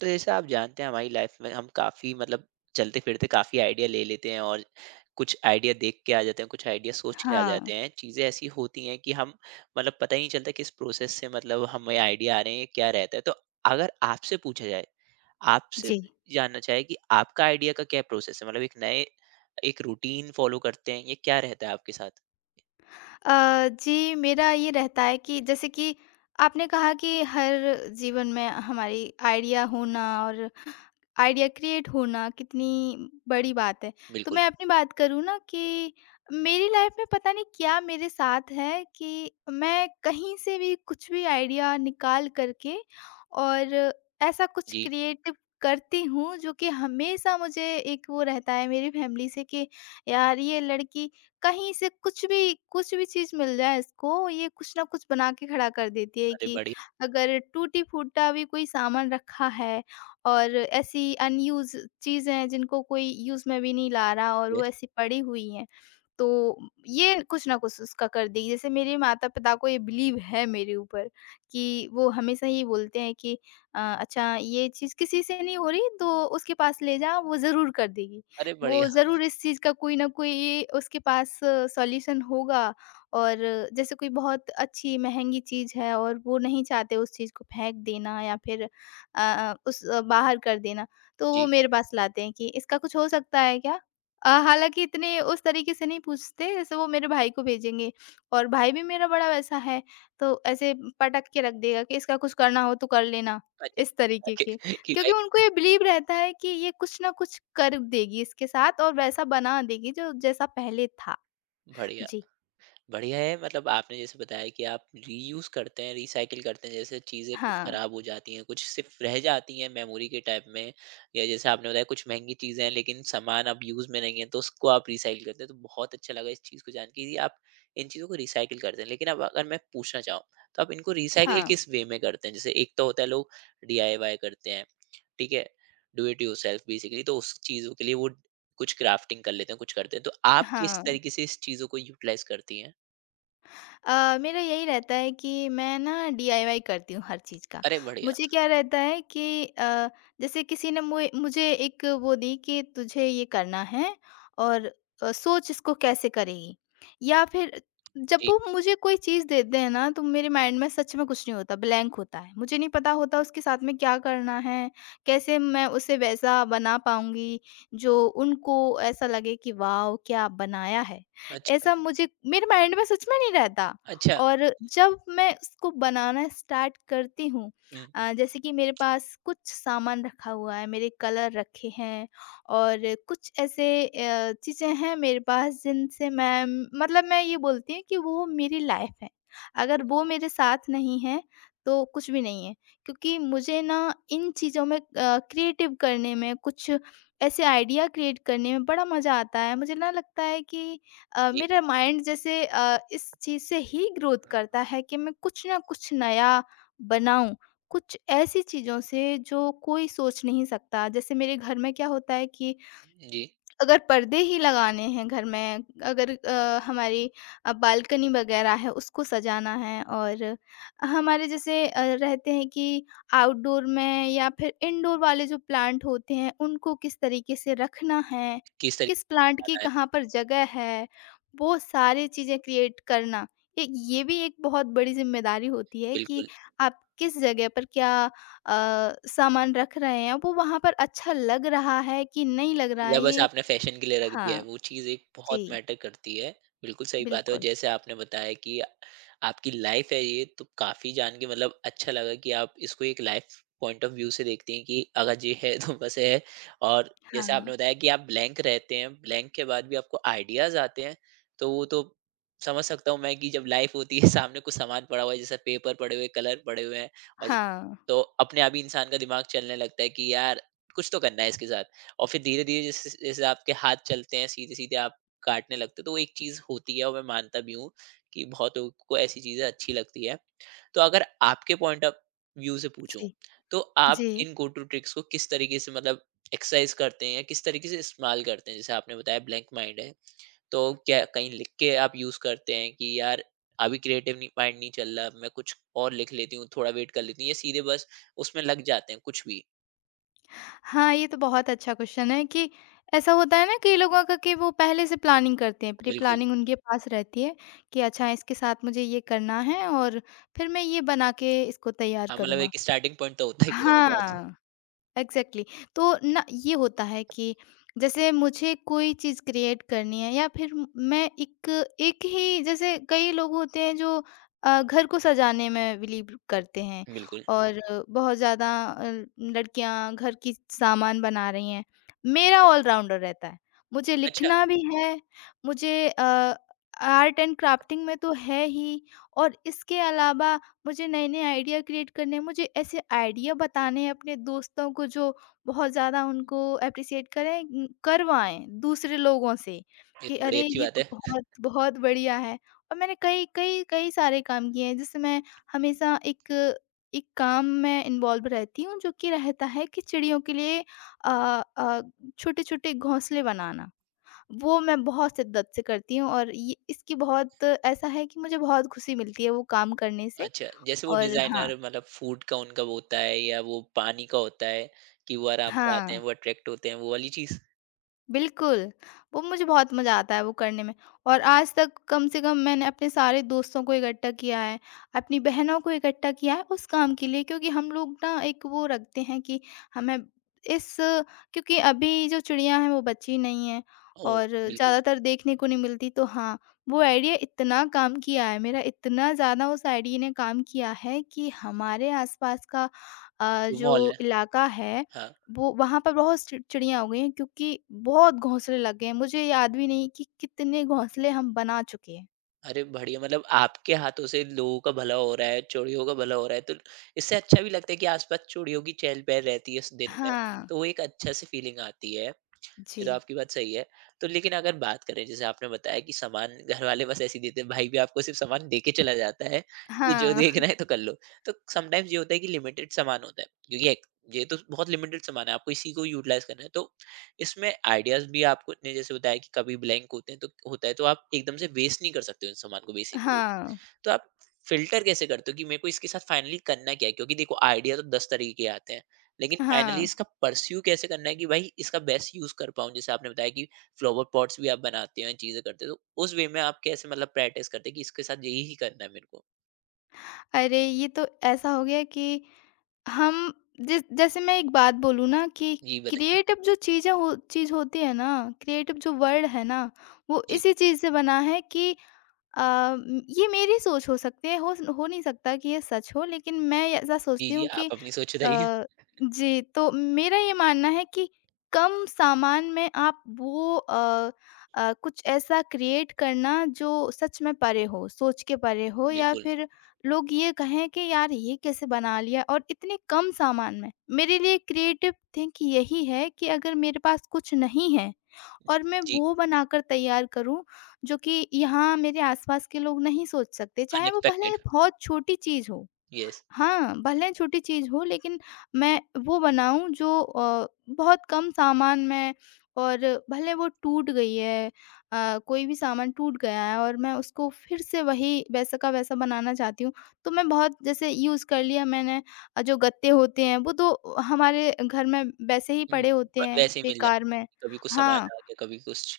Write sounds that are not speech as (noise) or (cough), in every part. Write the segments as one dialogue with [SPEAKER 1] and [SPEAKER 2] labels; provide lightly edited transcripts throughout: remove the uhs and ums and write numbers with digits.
[SPEAKER 1] तो जैसे आप जानते हैं, हमारी लाइफ में हम काफ़ी मतलब चलते फिरते काफ़ी आइडिया ले लेते हैं, और कुछ आइडिया देख के आ जाते हैं, कुछ आइडिया सोच के आ
[SPEAKER 2] हाँ,
[SPEAKER 1] जाते हैं। चीज़ें ऐसी होती हैं कि हम मतलब पता ही नहीं चलता किस प्रोसेस से मतलब हमें आइडिया आ रहे हैं, क्या रहता है। तो अगर आपसे पूछा जाए, आपसे
[SPEAKER 2] जी।
[SPEAKER 1] जानना चाहे कि आपका आइडिया का क्या प्रोसेस है, मतलब एक रूटीन फॉलो करते हैं, ये क्या रहता है आपके साथ?
[SPEAKER 2] जी, मेरा ये रहता है कि जैसे कि आपने कहा कि हर जीवन में हमारी आइडिया होना और आइडिया क्रिएट होना कितनी बड़ी बात है। तो
[SPEAKER 1] बिल्कुल।
[SPEAKER 2] मैं अपनी बात करूँ ना कि मेरी लाइफ में पता नहीं क्या मेरे साथ है कि मैं कहीं से भी कुछ भी आइडिया निकाल कर के और ऐसा कुछ
[SPEAKER 1] जी।
[SPEAKER 2] क्रिएटिव करती हूँ जो कि हमेशा मुझे एक वो रहता है मेरी फैमिली से कि यार ये लड़की कहीं से कुछ भी चीज़ मिल जाए इसको, ये कुछ ना कुछ बना के खड़ा कर देती है
[SPEAKER 1] अरे
[SPEAKER 2] कि
[SPEAKER 1] बढ़िया!
[SPEAKER 2] अगर टूटी-फूटा भी कोई सामान रखा है और ऐसी अनयूज़ चीज़ें हैं जिनको कोई यूज़ में भी नहीं ला रहा और वो
[SPEAKER 1] yes।
[SPEAKER 2] ऐसी पड़ी हुई हैं, तो ये कुछ ना कुछ उसका कर देगी। जैसे मेरे माता-पिता को ये बिलीव है मेरे ऊपर कि वो हमेशा ये बोलते हैं कि "अच्छा ये चीज़ किसी से नहीं हो रही, तो उसके पास ले जा, वो ज़रूर कर देगी।"
[SPEAKER 1] अरे
[SPEAKER 2] वो
[SPEAKER 1] बढ़िया।
[SPEAKER 2] ज़रूर इस चीज़ का कोई न कोई उसके पास सॉल्यूशन होगा। और जैसे कोई बहुत अच्छी महँगी चीज़ है और वो नहीं चाहते उस चीज़ को फेंक देना या फिर उस बाहर कर देना, तो वो
[SPEAKER 1] जी।
[SPEAKER 2] मेरे पास लाते हैं कि इसका कुछ हो सकता है क्या? हालाँकि इतने उस तरीके से नहीं पूछते जैसे वो मेरे भाई को भेजेंगे और भाई भी मेरा बड़ा वैसा है, तो ऐसे पटक के रख देगा कि इसका कुछ करना हो तो कर लेना, इस
[SPEAKER 1] अच्छा (laughs)
[SPEAKER 2] तरीके के।
[SPEAKER 1] okay, कि भाई।
[SPEAKER 2] क्योंकि उनको ये बिलीव रहता है कि ये कुछ ना कुछ कर देगी इसके साथ और वैसा बना देगी जो जैसा पहले था।
[SPEAKER 1] बढ़िया।
[SPEAKER 2] जी।
[SPEAKER 1] बढ़िया है। मतलब आपने जैसे बताया कि आप रीयूज करते हैं, रिसाइकिल करते हैं, जैसे चीज़ें कुछ
[SPEAKER 2] हाँ।
[SPEAKER 1] खराब हो जाती हैं, कुछ सिर्फ रह जाती हैं मेमोरी के टाइप में, या जैसे आपने बताया कुछ महंगी चीज़ें हैं लेकिन सामान अब यूज़ में नहीं है, तो उसको आप रिसाइकिल करते हैं। तो बहुत अच्छा लगा इस चीज़ को जान के कि आप इन चीज़ों को रिसाइकिल करते हैं। लेकिन अब अगर मैं पूछना चाहूँ, तो आप इनको रिसाइकिल
[SPEAKER 2] हाँ।
[SPEAKER 1] किस वे में करते हैं? जैसे एक तो होता है लोग डीआईवाई करते हैं, ठीक है, do it yourself basically, तो उस चीज़ों के लिए वो कुछ क्राफ्टिंग कर लेते हैं, कुछ करते हैं। तो आप किस
[SPEAKER 2] हाँ।
[SPEAKER 1] तरीके से इस चीज़ों को यूटिलाइज करती हैं?
[SPEAKER 2] मेरा यही रहता है कि मैं ना डीआईवाई करती हूँ हर चीज़ का।
[SPEAKER 1] अरे बढ़िया!
[SPEAKER 2] मुझे क्या रहता है कि जैसे किसी ने मुए मुझे एक वो दी कि तुझे ये करना है और सोच इसको कैसे करेगी? या फिर जब
[SPEAKER 1] जी,
[SPEAKER 2] वो मुझे कोई चीज़ देते हैं ना तो मेरे माइंड में सच में कुछ नहीं होता, ब्लैंक होता है। मुझे नहीं पता होता उसके साथ में क्या करना है? कैसे मैं उसे वैसा बना पाऊँगी जो उनको ऐसा लगे कि वाओ! क्या बनाया है?
[SPEAKER 1] अच्छा,
[SPEAKER 2] ऐसा मुझे मेरे माइंड में सच में नहीं रहता।
[SPEAKER 1] अच्छा।
[SPEAKER 2] और जब मैं उसको बनाना स्टार्ट करती हूँ,
[SPEAKER 1] हुँ,
[SPEAKER 2] जैसे कि मेरे पास कुछ सामान रखा हुआ है, मेरे कलर रखे हैं और कुछ ऐसे चीज़ें हैं मेरे पास जिनसे मैं मतलब मैं ये बोलती हूँ कि वो मेरी लाइफ है। अगर वो
[SPEAKER 1] ओके,
[SPEAKER 2] मेरे साथ नहीं है तो कुछ भी नहीं है, क्योंकि मुझे ना इन चीज़ों में क्रिएटिव करने में कुछ ऐसे आइडिया क्रिएट करने में बड़ा मज़ा आता है। मुझे ना लगता है कि
[SPEAKER 1] जी,
[SPEAKER 2] मेरा माइंड जैसे इस चीज़ से ही ग्रोथ करता है कि मैं कुछ ना कुछ नया बनाऊँ, कुछ ऐसी चीज़ों से जो कोई सोच नहीं सकता। जैसे मेरे घर में क्या होता है कि
[SPEAKER 1] जी,
[SPEAKER 2] अगर पर्दे ही लगाने हैं घर में, अगर हमारी बालकनी वगैरह है उसको सजाना है, और हमारे जैसे रहते हैं कि आउटडोर में या फिर इनडोर वाले जो प्लांट होते हैं उनको किस तरीके से रखना है,
[SPEAKER 1] किस तरीके
[SPEAKER 2] किस
[SPEAKER 1] से
[SPEAKER 2] प्लांट
[SPEAKER 1] आ
[SPEAKER 2] की
[SPEAKER 1] रहा है?
[SPEAKER 2] कहाँ पर जगह है, वो सारी चीज़ें क्रिएट करना। एक ये भी एक बहुत बड़ी ज़िम्मेदारी होती है कि
[SPEAKER 1] बिल्कुल।
[SPEAKER 2] आप किस जगह पर क्या सामान रख रहे हैं, वो वहाँ पर अच्छा लग रहा है कि नहीं लग रहा
[SPEAKER 1] या
[SPEAKER 2] है
[SPEAKER 1] बस
[SPEAKER 2] ये।
[SPEAKER 1] आपने फैशन के लिए रख दिया है,
[SPEAKER 2] हाँ,
[SPEAKER 1] वो चीज़ एक बहुत
[SPEAKER 2] जी,
[SPEAKER 1] मैटर करती है। बिल्कुल सही बात है। और
[SPEAKER 2] बिल्कुल।
[SPEAKER 1] जैसे आपने बताया कि आपकी लाइफ़ है ये, तो काफ़ी जान के मतलब अच्छा लगा कि आप इसको एक लाइफ़ पॉइंट ऑफ व्यू से देखती हैं कि अगर ये है तो बस है। और जैसे
[SPEAKER 2] हाँ,
[SPEAKER 1] आपने बताया कि आप ब्लैंक रहते हैं, ब्लैंक के बाद भी आपको आइडियाज़ आते हैं, तो वो तो समझ सकता हूँ मैं कि जब लाइफ़ होती है सामने कुछ सामान पड़ा हुआ है, जैसे पेपर पड़े हुए, कलर पड़े हुए हैं, और
[SPEAKER 2] हाँ,
[SPEAKER 1] तो अपने आप ही इंसान का दिमाग चलने लगता है कि यार कुछ तो करना है इसके साथ। और फिर धीरे-धीरे जिस जिस जैसे आपके हाथ चलते हैं, सीधे-सीधे आप काटने लगते हो, तो वो एक चीज़ होती है, और मैं मानता भी हूँ कि बहुत लोगों को ऐसी चीज़ें अच्छी लगती है। तो अगर आपके पॉइंट ऑफ व्यू से पूछूँ,
[SPEAKER 2] जी,
[SPEAKER 1] तो आप
[SPEAKER 2] जी।
[SPEAKER 1] इन गो टू ट्रिक्स को किस तरीके से मतलब एक्सरसाइज़ करते हैं या किस तरीके से इस्तेमाल करते हैं? जैसे आपने बताया ब्लैंक माइंड है, तो क्या कहीं लिख के आप यूज़ करते हैं कि यार अभी क्रिएटिव नहीं, माइंड नहीं चल रहा, मैं कुछ और लिख लेती हूँ, थोड़ा वेट कर लेती हूँ, या सीधे बस उसमें लग जाते हैं कुछ भी?
[SPEAKER 2] हाँ, ये तो बहुत अच्छा क्वेश्चन है कि ऐसा होता है ना कई लोगों का कि वो पहले से प्लानिंग करते हैं, प्री
[SPEAKER 1] बिल्कुल।
[SPEAKER 2] प्लानिंग उनके पास रहती है कि अच्छा इसके साथ मुझे ये करना है और फिर मैं ये बना के इसको तैयार
[SPEAKER 1] हाँ, मतलब
[SPEAKER 2] करूँगा।
[SPEAKER 1] एक स्टार्टिंग पॉइंट तो होता ही है।
[SPEAKER 2] हाँ। Exactly exactly। तो ना ये होता है कि जैसे मुझे कोई चीज़ क्रिएट करनी है या फिर मैं एक एक ही जैसे कई लोग होते हैं जो घर को सजाने में बिलीव करते हैं
[SPEAKER 1] बिल्कुल।
[SPEAKER 2] और बहुत ज़्यादा लड़कियां घर की सामान बना रही हैं। मेरा ऑलराउंडर रहता है। मुझे
[SPEAKER 1] अच्छा,
[SPEAKER 2] लिखना भी है, मुझे आर्ट एंड क्राफ्टिंग में तो है ही, और इसके अलावा मुझे नए-नए आइडिया क्रिएट करने हैं, मुझे ऐसे आइडिया बताने हैं अपने दोस्तों को जो बहुत ज़्यादा उनको एप्रिशिएट करें, करवाएँ दूसरे लोगों से
[SPEAKER 1] ये
[SPEAKER 2] कि
[SPEAKER 1] तो बड़ी
[SPEAKER 2] अरे!
[SPEAKER 1] अच्छी
[SPEAKER 2] ये
[SPEAKER 1] बात
[SPEAKER 2] तो
[SPEAKER 1] है।
[SPEAKER 2] बहुत, बहुत बढ़िया है। और मैंने कई कई कई सारे काम किए हैं जिससे मैं हमेशा एक एक काम में इन्वॉल्व रहती हूँ जो कि रहता है कि चिड़ियों के लिए अ अ, छोटे-छोटे घोंसले बनाना। वो मैं बहुत शिद्दत से करती हूँ और ये इसकी बहुत ऐसा है कि मुझे बहुत खुशी मिलती है वो काम करने से।
[SPEAKER 1] अच्छा, जैसे वो
[SPEAKER 2] और हाँ,
[SPEAKER 1] डिज़ाइनर मतलब फूड का उनका वो होता है या वो पानी का होता है कि वो आराम से आते हैं,
[SPEAKER 2] हाँ,
[SPEAKER 1] वो अट्रैक्ट होते हैं, वो वाली चीज़?
[SPEAKER 2] बिल्कुल, वो मुझे बहुत मज़ा आता है वो करने में। और आज तक कम से कम मैंने अपने सारे दोस्तों को इकट्ठा किया है, अपनी बहनों को इकट्ठा किया है उस काम के लिए, क्योंकि हम लोग ना एक वो रखते हैं कि हमें इस क्योंकि अभी जो चिड़िया हैं वो बची नहीं हैं
[SPEAKER 1] ओह!
[SPEAKER 2] और
[SPEAKER 1] बिल्कुल,
[SPEAKER 2] ज़्यादातर देखने को नहीं मिलती। तो हाँ, वो आइडिया इतना काम किया है मेरा, इतना ज़्यादा उस आइडिया ने काम किया है कि हमारे आस-पास का
[SPEAKER 1] जो मॉल
[SPEAKER 2] जो
[SPEAKER 1] है।
[SPEAKER 2] इलाका है
[SPEAKER 1] हाँ।
[SPEAKER 2] वो, वहाँ पर बहुत चि चिड़िया हो गई हैं क्योंकि बहुत घोंसले लग गए हैं। मुझे याद भी नहीं कि कितने घोंसले हम बना चुके हैं।
[SPEAKER 1] अरे बढ़िया! मतलब आपके हाथों से लोगों का भला हो रहा है, चोरियों का भला हो रहा है, तो इससे अच्छा भी लगता है कि आस-पास चोरियों की चहल-पहल रहती है उस दिन में, तो
[SPEAKER 2] हाँ।
[SPEAKER 1] वो एक अच्छा-सी फीलिंग आती है। ये
[SPEAKER 2] जी।
[SPEAKER 1] तो आपकी बात सही है। तो लेकिन अगर बात करें, जैसे आपने बताया कि सामान घरवाले बस ऐसे ही देते हैं, भाई भी आपको सिर्फ़ सामान दे के चला जाता है कि जो
[SPEAKER 2] हाँ।
[SPEAKER 1] देखना है तो कर लो। तो समटाइम्स ये होता है कि लिमिटेड सामान होता है, क्योंकि एक ये तो बहुत लिमिटेड सामान है, आपको इसी को यूटिलाइज़ करना है। तो इसमें आइडियाज़ भी आपको ने जैसे बताया कि कभी ब्लैंक होते हैं तो होता है, तो आप एकदम से वेस्ट नहीं कर सकते उस सामान को बेसिकली।
[SPEAKER 2] हाँ।
[SPEAKER 1] तो आप फिल्टर कैसे करते हो कि मेरे को इसके साथ फाइनली करना क्या है? क्योंकि देखो आइडिया तो 10 तरीके के आते हैं, लेकिन फाइनली
[SPEAKER 2] हाँ।
[SPEAKER 1] इसका परस्यू कैसे करना है कि भाई इसका बेस्ट यूज़ कर पाऊँ? जैसे आपने बताया कि फ्लावर पॉट्स भी आप बनाते हैं, चीज़ें करते हो, तो उस वे में आप कैसे मतलब प्रैक्टिस करते हैं कि इसके साथ यही ही करना है मेरे को?
[SPEAKER 2] अरे! ये तो ऐसा हो गया कि हम जिस जैसे मैं एक बात बोलूँ ना कि
[SPEAKER 1] जी बताइए।
[SPEAKER 2] क्रिएटिव जो चीज़ होती है ना, क्रिएटिव जो वर्ड है ना, वो
[SPEAKER 1] जी,
[SPEAKER 2] इसी चीज़ से बना है कि अ, म ये मेरी सोच हो सकती है, हो नहीं सकता कि ये सच हो, लेकिन मैं ये ऐसा
[SPEAKER 1] जी,
[SPEAKER 2] सोचती
[SPEAKER 1] जी,
[SPEAKER 2] हूँ कि
[SPEAKER 1] आप अपनी सोच बताइए।
[SPEAKER 2] अ, जी, तो मेरा ये मानना है कि कम सामान में आप वो कुछ ऐसा क्रिएट करना जो सच में परे हो, सोच के परे हो, या
[SPEAKER 1] बिल्कुल,
[SPEAKER 2] फिर लोग ये कहें कि यार ये कैसे बना लिया और इतने कम सामान में। मेरे लिए क्रिएटिव थिंक यही है कि अगर मेरे पास कुछ नहीं है और मैं
[SPEAKER 1] जी,
[SPEAKER 2] वो बनाकर तैयार करूँ जो कि यहाँ मेरे आस-पास के लोग नहीं सोच सकते, चाहे वो भले
[SPEAKER 1] अनएक्सपेक्टेड,
[SPEAKER 2] बहुत छोटी चीज़ हो।
[SPEAKER 1] यस।
[SPEAKER 2] हाँ, भले छोटी चीज़ हो, लेकिन मैं वो बनाऊँ जो बहुत कम सामान में। और भले वो टूट गई है, कोई भी सामान टूट गया है और मैं उसको फिर से वही वैसा का वैसा बनाना चाहती हूँ। तो मैं बहुत जैसे यूज़ कर लिया मैंने, जो गत्ते होते हैं वो तो हमारे घर में वैसे ही
[SPEAKER 1] हुँ,
[SPEAKER 2] पड़े होते
[SPEAKER 1] व
[SPEAKER 2] हैं
[SPEAKER 1] वैसे ही मिल जाता
[SPEAKER 2] बेकार में।
[SPEAKER 1] है, कभी कुछ सामान
[SPEAKER 2] हाँ,
[SPEAKER 1] आ गया, कभी कुछ,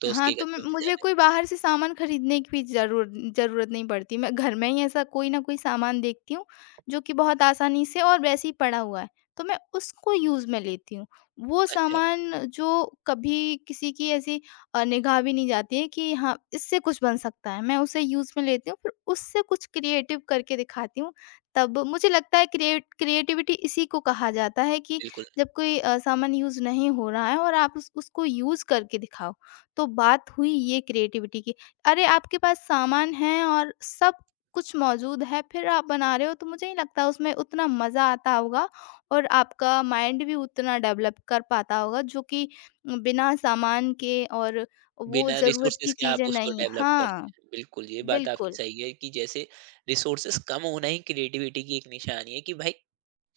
[SPEAKER 1] तो
[SPEAKER 2] हाँ,
[SPEAKER 1] उसके
[SPEAKER 2] तो मैं
[SPEAKER 1] गत्ते मिल
[SPEAKER 2] मुझे
[SPEAKER 1] जाते हैं।
[SPEAKER 2] कोई बाहर से सामान खरीदने की भी ज़रूरत नहीं पड़ती। मैं घर में ही ऐसा कोई ना कोई सामान देखती हूँ, जो कि बहुत आसानी से और वैसे ही पड़ा हुआ है, तो मैं उसको यूज़ में लेती हूँ। वो
[SPEAKER 1] अच्छा,
[SPEAKER 2] सामान जो कभी किसी की ऐसी निगाह भी नहीं जाती है कि हाँ, इससे कुछ बन सकता है, मैं उसे यूज़ में लेती हूँ, फिर उससे कुछ क्रिएटिव करके दिखाती हूँ। तब मुझे लगता है क्रिएटिविटी इसी को कहा जाता है कि
[SPEAKER 1] बिल्कुल।
[SPEAKER 2] जब कोई सामान यूज़ नहीं हो रहा है और आप उस उसको यूज़ करके दिखाओ। तो बात हुई ये क्रिएटिविटी की। अरे! आपके पास सामान है और सब कुछ मौजूद है, फिर आप बना रहे हो, तो मुझे नहीं लगता उसमें उतना मज़ा आता होगा और आपका माइंड भी उतना डेवलप कर पाता होगा जो कि बिना सामान के और वो
[SPEAKER 1] बिना
[SPEAKER 2] ज़रूरत
[SPEAKER 1] रिसोर्सेज
[SPEAKER 2] की
[SPEAKER 1] के आप
[SPEAKER 2] चीज़ें
[SPEAKER 1] उसको
[SPEAKER 2] नहीं।
[SPEAKER 1] डेवलप करते
[SPEAKER 2] हाँ,
[SPEAKER 1] हैं। बिल्कुल, ये बात आपकी
[SPEAKER 2] बिल्कुल।
[SPEAKER 1] सही है कि जैसे रिसोर्सेज कम होना ही क्रिएटिविटी की एक निशानी है, कि भाई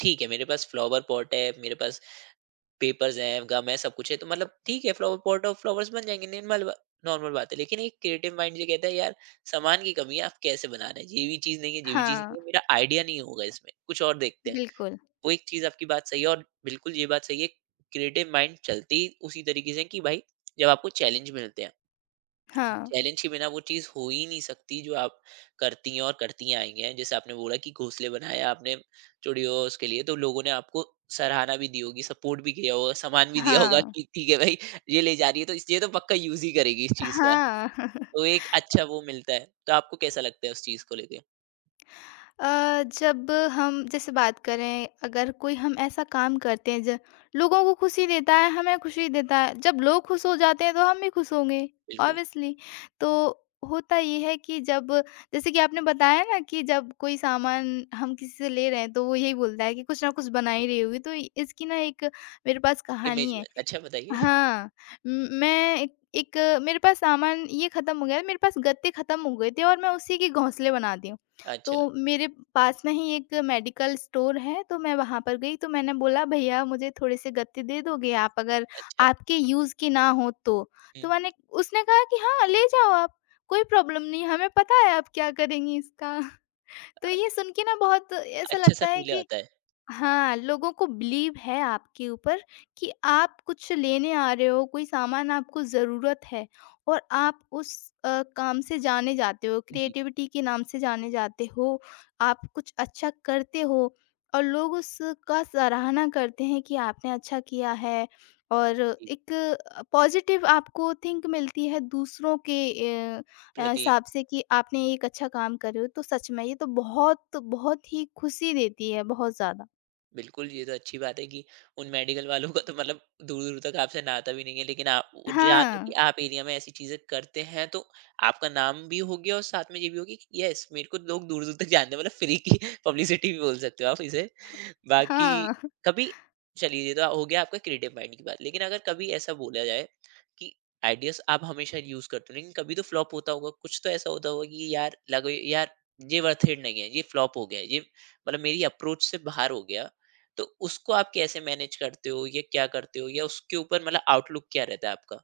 [SPEAKER 1] ठीक है, मेरे पास फ्लावर पॉट है, मेरे पास पेपर्स हैं, गम है, सब कुछ है, तो मतलब ठीक है, फ्लावर पॉट और फ्लावर्स बन जाएँगे, निर्मल बा नॉर्मल बात है। लेकिन एक क्रिएटिव माइंड ये कहता है यार, सामान की कमी है, आप कैसे बना रहे हैं? ये भी चीज़ नहीं है, ये भी चीज़
[SPEAKER 2] हाँ,
[SPEAKER 1] नहीं है, मेरा आइडिया नहीं होगा इसमें, कुछ और देखते हैं।
[SPEAKER 2] बिल्कुल।
[SPEAKER 1] वो एक चीज़ आपकी बात सही है, और बिल्कुल ये बात सही है, क्रिएटिव माइंड चलती उसी तरीके से है कि भाई जब आपको चैलेंज मिलते हैं।
[SPEAKER 2] हाँ,
[SPEAKER 1] चैलेंज के बिना वो चीज हो ही नहीं सकती जो आप करती हैं और करती आई हैं, जैसे आपने बोला कि घोंसले बनाया आपने चूड़ियों उसके लिए, तो लोगों ने आपको सराहना भी दी होगी, सपोर्ट भी किया होगा, सामान भी दिया होगा
[SPEAKER 2] हाँ,
[SPEAKER 1] कि ठीक है भाई, ये ले जा रही है तो ये तो पक्का यूज ही करेगी इस चीज का।
[SPEAKER 2] हाँ। (laughs)
[SPEAKER 1] तो एक अच्छा वो मिलता है, तो आपको कैसा लगता है उस चीज को लेके?
[SPEAKER 2] जब हम जैसे बात करें अगर कोई हम ऐसा काम करते हैं जो लोगों को खुशी देता है, हमें खुशी देता है। जब लोग खुश हो जाते हैं तो हम भी खुश होंगे
[SPEAKER 1] बिल्कुल।
[SPEAKER 2] ऑब्वियसली। तो होता ये है कि जब जैसे कि आपने बताया ना कि जब कोई सामान हम किसी से ले रहे हैं तो वो यही बोलता है कि कुछ ना कुछ बना ही रही होगी। तो इसकी ना एक मेरे पास
[SPEAKER 1] इमेज
[SPEAKER 2] कहानी है।
[SPEAKER 1] में अच्छा बताइए।
[SPEAKER 2] हाँ, म मैं एक एक मेरे पास सामान ये ख़त्म हो गया है, मेरे पास गत्ते ख़त्म हो गए थे और मैं उसी के घोंसले बनाती हूँ।
[SPEAKER 1] अच्छा।
[SPEAKER 2] तो मेरे पास में ही एक मेडिकल स्टोर है, तो मैं वहाँ पर गई तो मैंने बोला, "भैया मुझे थोड़े-से गत्ते दे दोगे आप अगर
[SPEAKER 1] अच्छा।
[SPEAKER 2] आपके यूज़ के ना हों तो?"
[SPEAKER 1] हम्म,
[SPEAKER 2] तो मैंने उसने कहा कि, "हाँ, ले जाओ आप, कोई प्रॉब्लम नहीं, हमें पता है आप क्या करेंगी इसका।" (laughs) तो ये सुन के ना बहुत ऐसा
[SPEAKER 1] अच्छा सा
[SPEAKER 2] लगता है
[SPEAKER 1] फील
[SPEAKER 2] कि
[SPEAKER 1] आता है।
[SPEAKER 2] हाँ, लोगों को बिलीव है आपके ऊपर कि आप कुछ लेने आ रहे हो, कोई सामान आपको ज़रूरत है और आप उस काम से जाने जाते हो,
[SPEAKER 1] जी।
[SPEAKER 2] क्रिएटिविटी के नाम से जाने जाते हो, आप कुछ अच्छा करते हो और लोग उसका सराहना करते हैं कि आपने अच्छा किया है, और
[SPEAKER 1] जी।
[SPEAKER 2] एक पॉज़िटिव आपको थिंक मिलती है दूसरों के अ
[SPEAKER 1] प्रति।
[SPEAKER 2] हिसाब से कि आपने एक अच्छा काम कर रहे हो, तो सच में ये तो बहुत, बहुत ही खुशी देती है, बहुत ज़्यादा।
[SPEAKER 1] बिल्कुल, ये तो अच्छी बात है कि उन मेडिकल वालों का तो मतलब दूर-दूर तक आपसे नाता भी नहीं है, लेकिन आप वो जानते हैं कि
[SPEAKER 2] हाँ,
[SPEAKER 1] आप एरिया में ऐसी चीज़ें करते हैं, तो आपका नाम भी हो गया, और साथ में ये भी हो गया कि यस, मेरे को लोग दूर-दूर तक जानते हैं, मतलब फ्री की (laughs) पब्लिसिटी भी बोल सकते हो आप इसे। बाकी
[SPEAKER 2] हाँ,
[SPEAKER 1] कभी चलिए, ये तो हो गया आपका क्रिएटिव माइंड की बात, लेकिन अगर कभी ऐसा बोला जाए कि आइडियाज़ आप हमेशा यूज़ करते हो, लेकिन कभी तो फ्लॉप होता होगा, कुछ तो ऐसा होता होगा कि यार लगे यार, ये वर्थ इट नहीं है, ये फ्लॉप हो गया, ये मतलब मेरी अप्रोच से बाहर हो गया। तो उसको आप कैसे मैनेज करते हो या क्या करते हो या उसके ऊपर मतलब आउटलुक क्या रहता है आपका?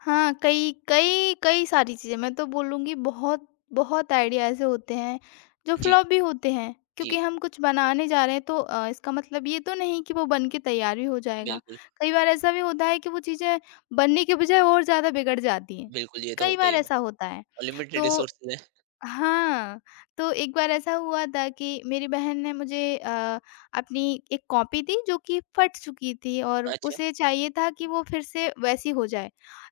[SPEAKER 2] हाँ, कई कई कई सारी चीज़ें मैं तो बोलूँगी। बहुत बहुत आइडिया ऐसे होते हैं जो
[SPEAKER 1] जी,
[SPEAKER 2] फ्लॉप भी होते हैं,
[SPEAKER 1] जी।
[SPEAKER 2] क्योंकि हम कुछ बनाने जा रहे हैं तो इसका मतलब ये तो नहीं कि वो बन के तैयार भी हो जाएगा।
[SPEAKER 1] बिल्कुल,
[SPEAKER 2] कई बार ऐसा भी होता है कि वो चीज़ें बनने के बजाय और ज़्यादा बिगड़ जाती हैं,
[SPEAKER 1] बिल्कुल ये तो
[SPEAKER 2] कई
[SPEAKER 1] होता ही
[SPEAKER 2] बार
[SPEAKER 1] है।
[SPEAKER 2] ऐसा होता है।
[SPEAKER 1] अनलिमिटेड
[SPEAKER 2] तो
[SPEAKER 1] रिसोर्सेज़ हैं।
[SPEAKER 2] हाँ, तो एक बार ऐसा हुआ था कि मेरी बहन ने मुझे अपनी एक कॉपी दी जो कि फट चुकी थी और
[SPEAKER 1] अच्छा,
[SPEAKER 2] उसे चाहिए था कि वो फिर से वैसी हो जाए।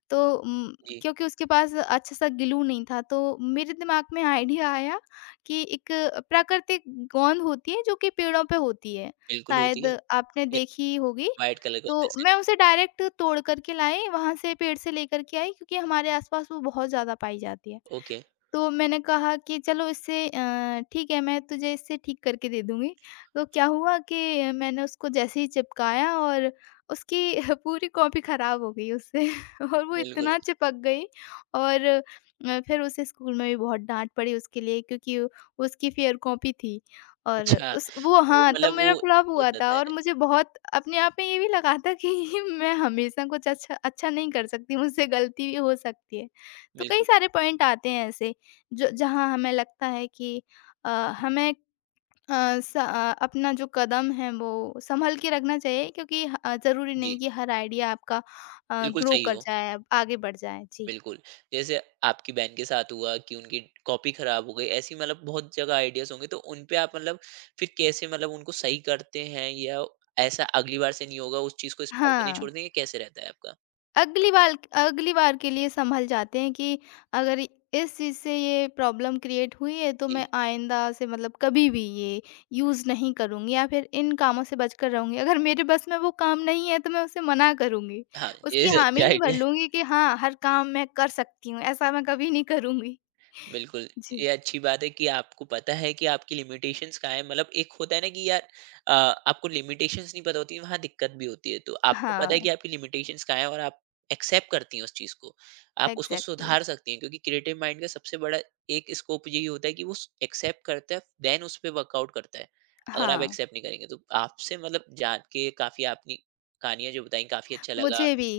[SPEAKER 2] तो
[SPEAKER 1] जी,
[SPEAKER 2] क्योंकि उसके पास अच्छा सा ग्लू नहीं था तो मेरे दिमाग में आइडिया आया कि एक प्राकृतिक गोंद होती है जो कि पेड़ों पे होती है,
[SPEAKER 1] बिल्कुल होती
[SPEAKER 2] शायद
[SPEAKER 1] है।
[SPEAKER 2] आपने
[SPEAKER 1] ये
[SPEAKER 2] देखी होगी।
[SPEAKER 1] व्हाइट कलर का
[SPEAKER 2] तो
[SPEAKER 1] ड्रेस है।
[SPEAKER 2] मैं उसे डायरेक्ट तोड़ कर के लाई, वहाँ से पेड़ से लेकर के आई, क्योंकि हमारे आस-पास वो बहुत ज़्यादा पाई जाती है।
[SPEAKER 1] set। ओके,
[SPEAKER 2] तो मैंने कहा कि चलो इससे ठीक है, मैं तुझे इससे ठीक करके दे दूँगी। तो क्या हुआ कि मैंने उसको जैसे ही चिपकाया और उसकी (laughs) पूरी कॉपी ख़राब हो गई उससे (laughs) और वो
[SPEAKER 1] बिल्कुल।
[SPEAKER 2] इतना चिपक गई। और फिर उसे स्कूल में भी बहुत डाँट पड़ी उसके लिए क्योंकि उसकी फेयर कॉपी थी। और
[SPEAKER 1] अच्छा,
[SPEAKER 2] उस वो
[SPEAKER 1] वो
[SPEAKER 2] हाँ, तब
[SPEAKER 1] मतलब
[SPEAKER 2] मेरा
[SPEAKER 1] वो
[SPEAKER 2] फ्लॉप हुआ
[SPEAKER 1] होता
[SPEAKER 2] था
[SPEAKER 1] है।
[SPEAKER 2] और मुझे बहुत अपने आप में ये भी लगा था कि (laughs) मैं हमेशा कुछ अच्छा अच्छा नहीं कर सकती, मुझसे गलती भी हो सकती है। तो कई
[SPEAKER 1] बिल्कुल,
[SPEAKER 2] सारे पॉइंट आते हैं ऐसे। ज जहाँ हमें लगता है कि अ, हमें अपना जो कदम है वो सँभल के रखना चाहिए, क्योंकि ज़रूरी नहीं
[SPEAKER 1] जी,
[SPEAKER 2] कि हर आइडिया आपका
[SPEAKER 1] बिल्कुल
[SPEAKER 2] ग्रो
[SPEAKER 1] सही
[SPEAKER 2] कर
[SPEAKER 1] हो।
[SPEAKER 2] जाए, आगे बढ़ जाए। जी।
[SPEAKER 1] बिल्कुल, जैसे आपकी बहन के साथ हुआ कि उनकी कॉपी खराब हो गई, ऐसी मतलब बहुत जगह आइडियाज़ होंगे, तो उन पे आप मतलब फिर कैसे मतलब उनको सही करते हैं, या ऐसा अगली बार से नहीं होगा, उस चीज़ को इस्तेमाल करनी
[SPEAKER 2] हाँ।
[SPEAKER 1] छोड़ देंगे, कैसे रहता है आपका?
[SPEAKER 2] अगली बाल अगली बार के लिए सँभल जाते हैं कि अगर इस चीज़ से ये प्रॉब्लम क्रिएट हुई है तो
[SPEAKER 1] जी।
[SPEAKER 2] मैं आइंदा से मतलब कभी भी ये यूज़ नहीं करूँगी या फिर इन कामों से बचकर रहूँगी। अगर मेरे बस में वो काम नहीं है तो मैं उसे मना करूँगी।
[SPEAKER 1] हाँ, ये
[SPEAKER 2] उसकी
[SPEAKER 1] सबसे
[SPEAKER 2] हामी नहीं भर
[SPEAKER 1] आइडिया।
[SPEAKER 2] लूँगी कि हाँ, हर काम मैं कर सकती हूँ, ऐसा मैं कभी नहीं करूँगी।
[SPEAKER 1] बिल्कुल,
[SPEAKER 2] जी।
[SPEAKER 1] ये अच्छी बात है कि आपको पता है कि आपकी लिमिटेशंस कहाँ है। मतलब एक होता है ना कि यार आपको लिमिटेशंस नहीं पता होती है, वहाँ दिक्कत भी होती है। तो आपको पता है कि
[SPEAKER 2] हाँ,
[SPEAKER 1] आपकी लिमिटेशंस कहाँ है, और आप एक्सेप्ट करती हैं उस चीज़ को। आप उसको
[SPEAKER 2] एग्ज़ैक्टली।
[SPEAKER 1] सुधार सकती हैं, क्योंकि क्रिएटिव माइंड का सबसे बड़ा एक स्कोप यही होता है कि वो स एक्सेप्ट करता है, देन उस पे वर्कआउट करता है। अगर आप
[SPEAKER 2] हाँ,
[SPEAKER 1] एक्सेप्ट नहीं करेंगे तो। आपसे मतलब जान के काफ़ी, आपने कहानियाँ जो बताई, काफ़ी अच्छा लगा,
[SPEAKER 2] मुझे भी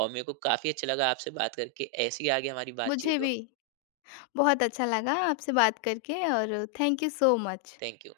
[SPEAKER 1] और मेरे को काफ़ी अच्छा लगा आपसे बात करके। ऐसे ही आगे हमारी बातचीत
[SPEAKER 2] मुझे
[SPEAKER 1] हो।
[SPEAKER 2] भी बहुत अच्छा लगा आपसे बात करके और thank you so much.
[SPEAKER 1] Thank you.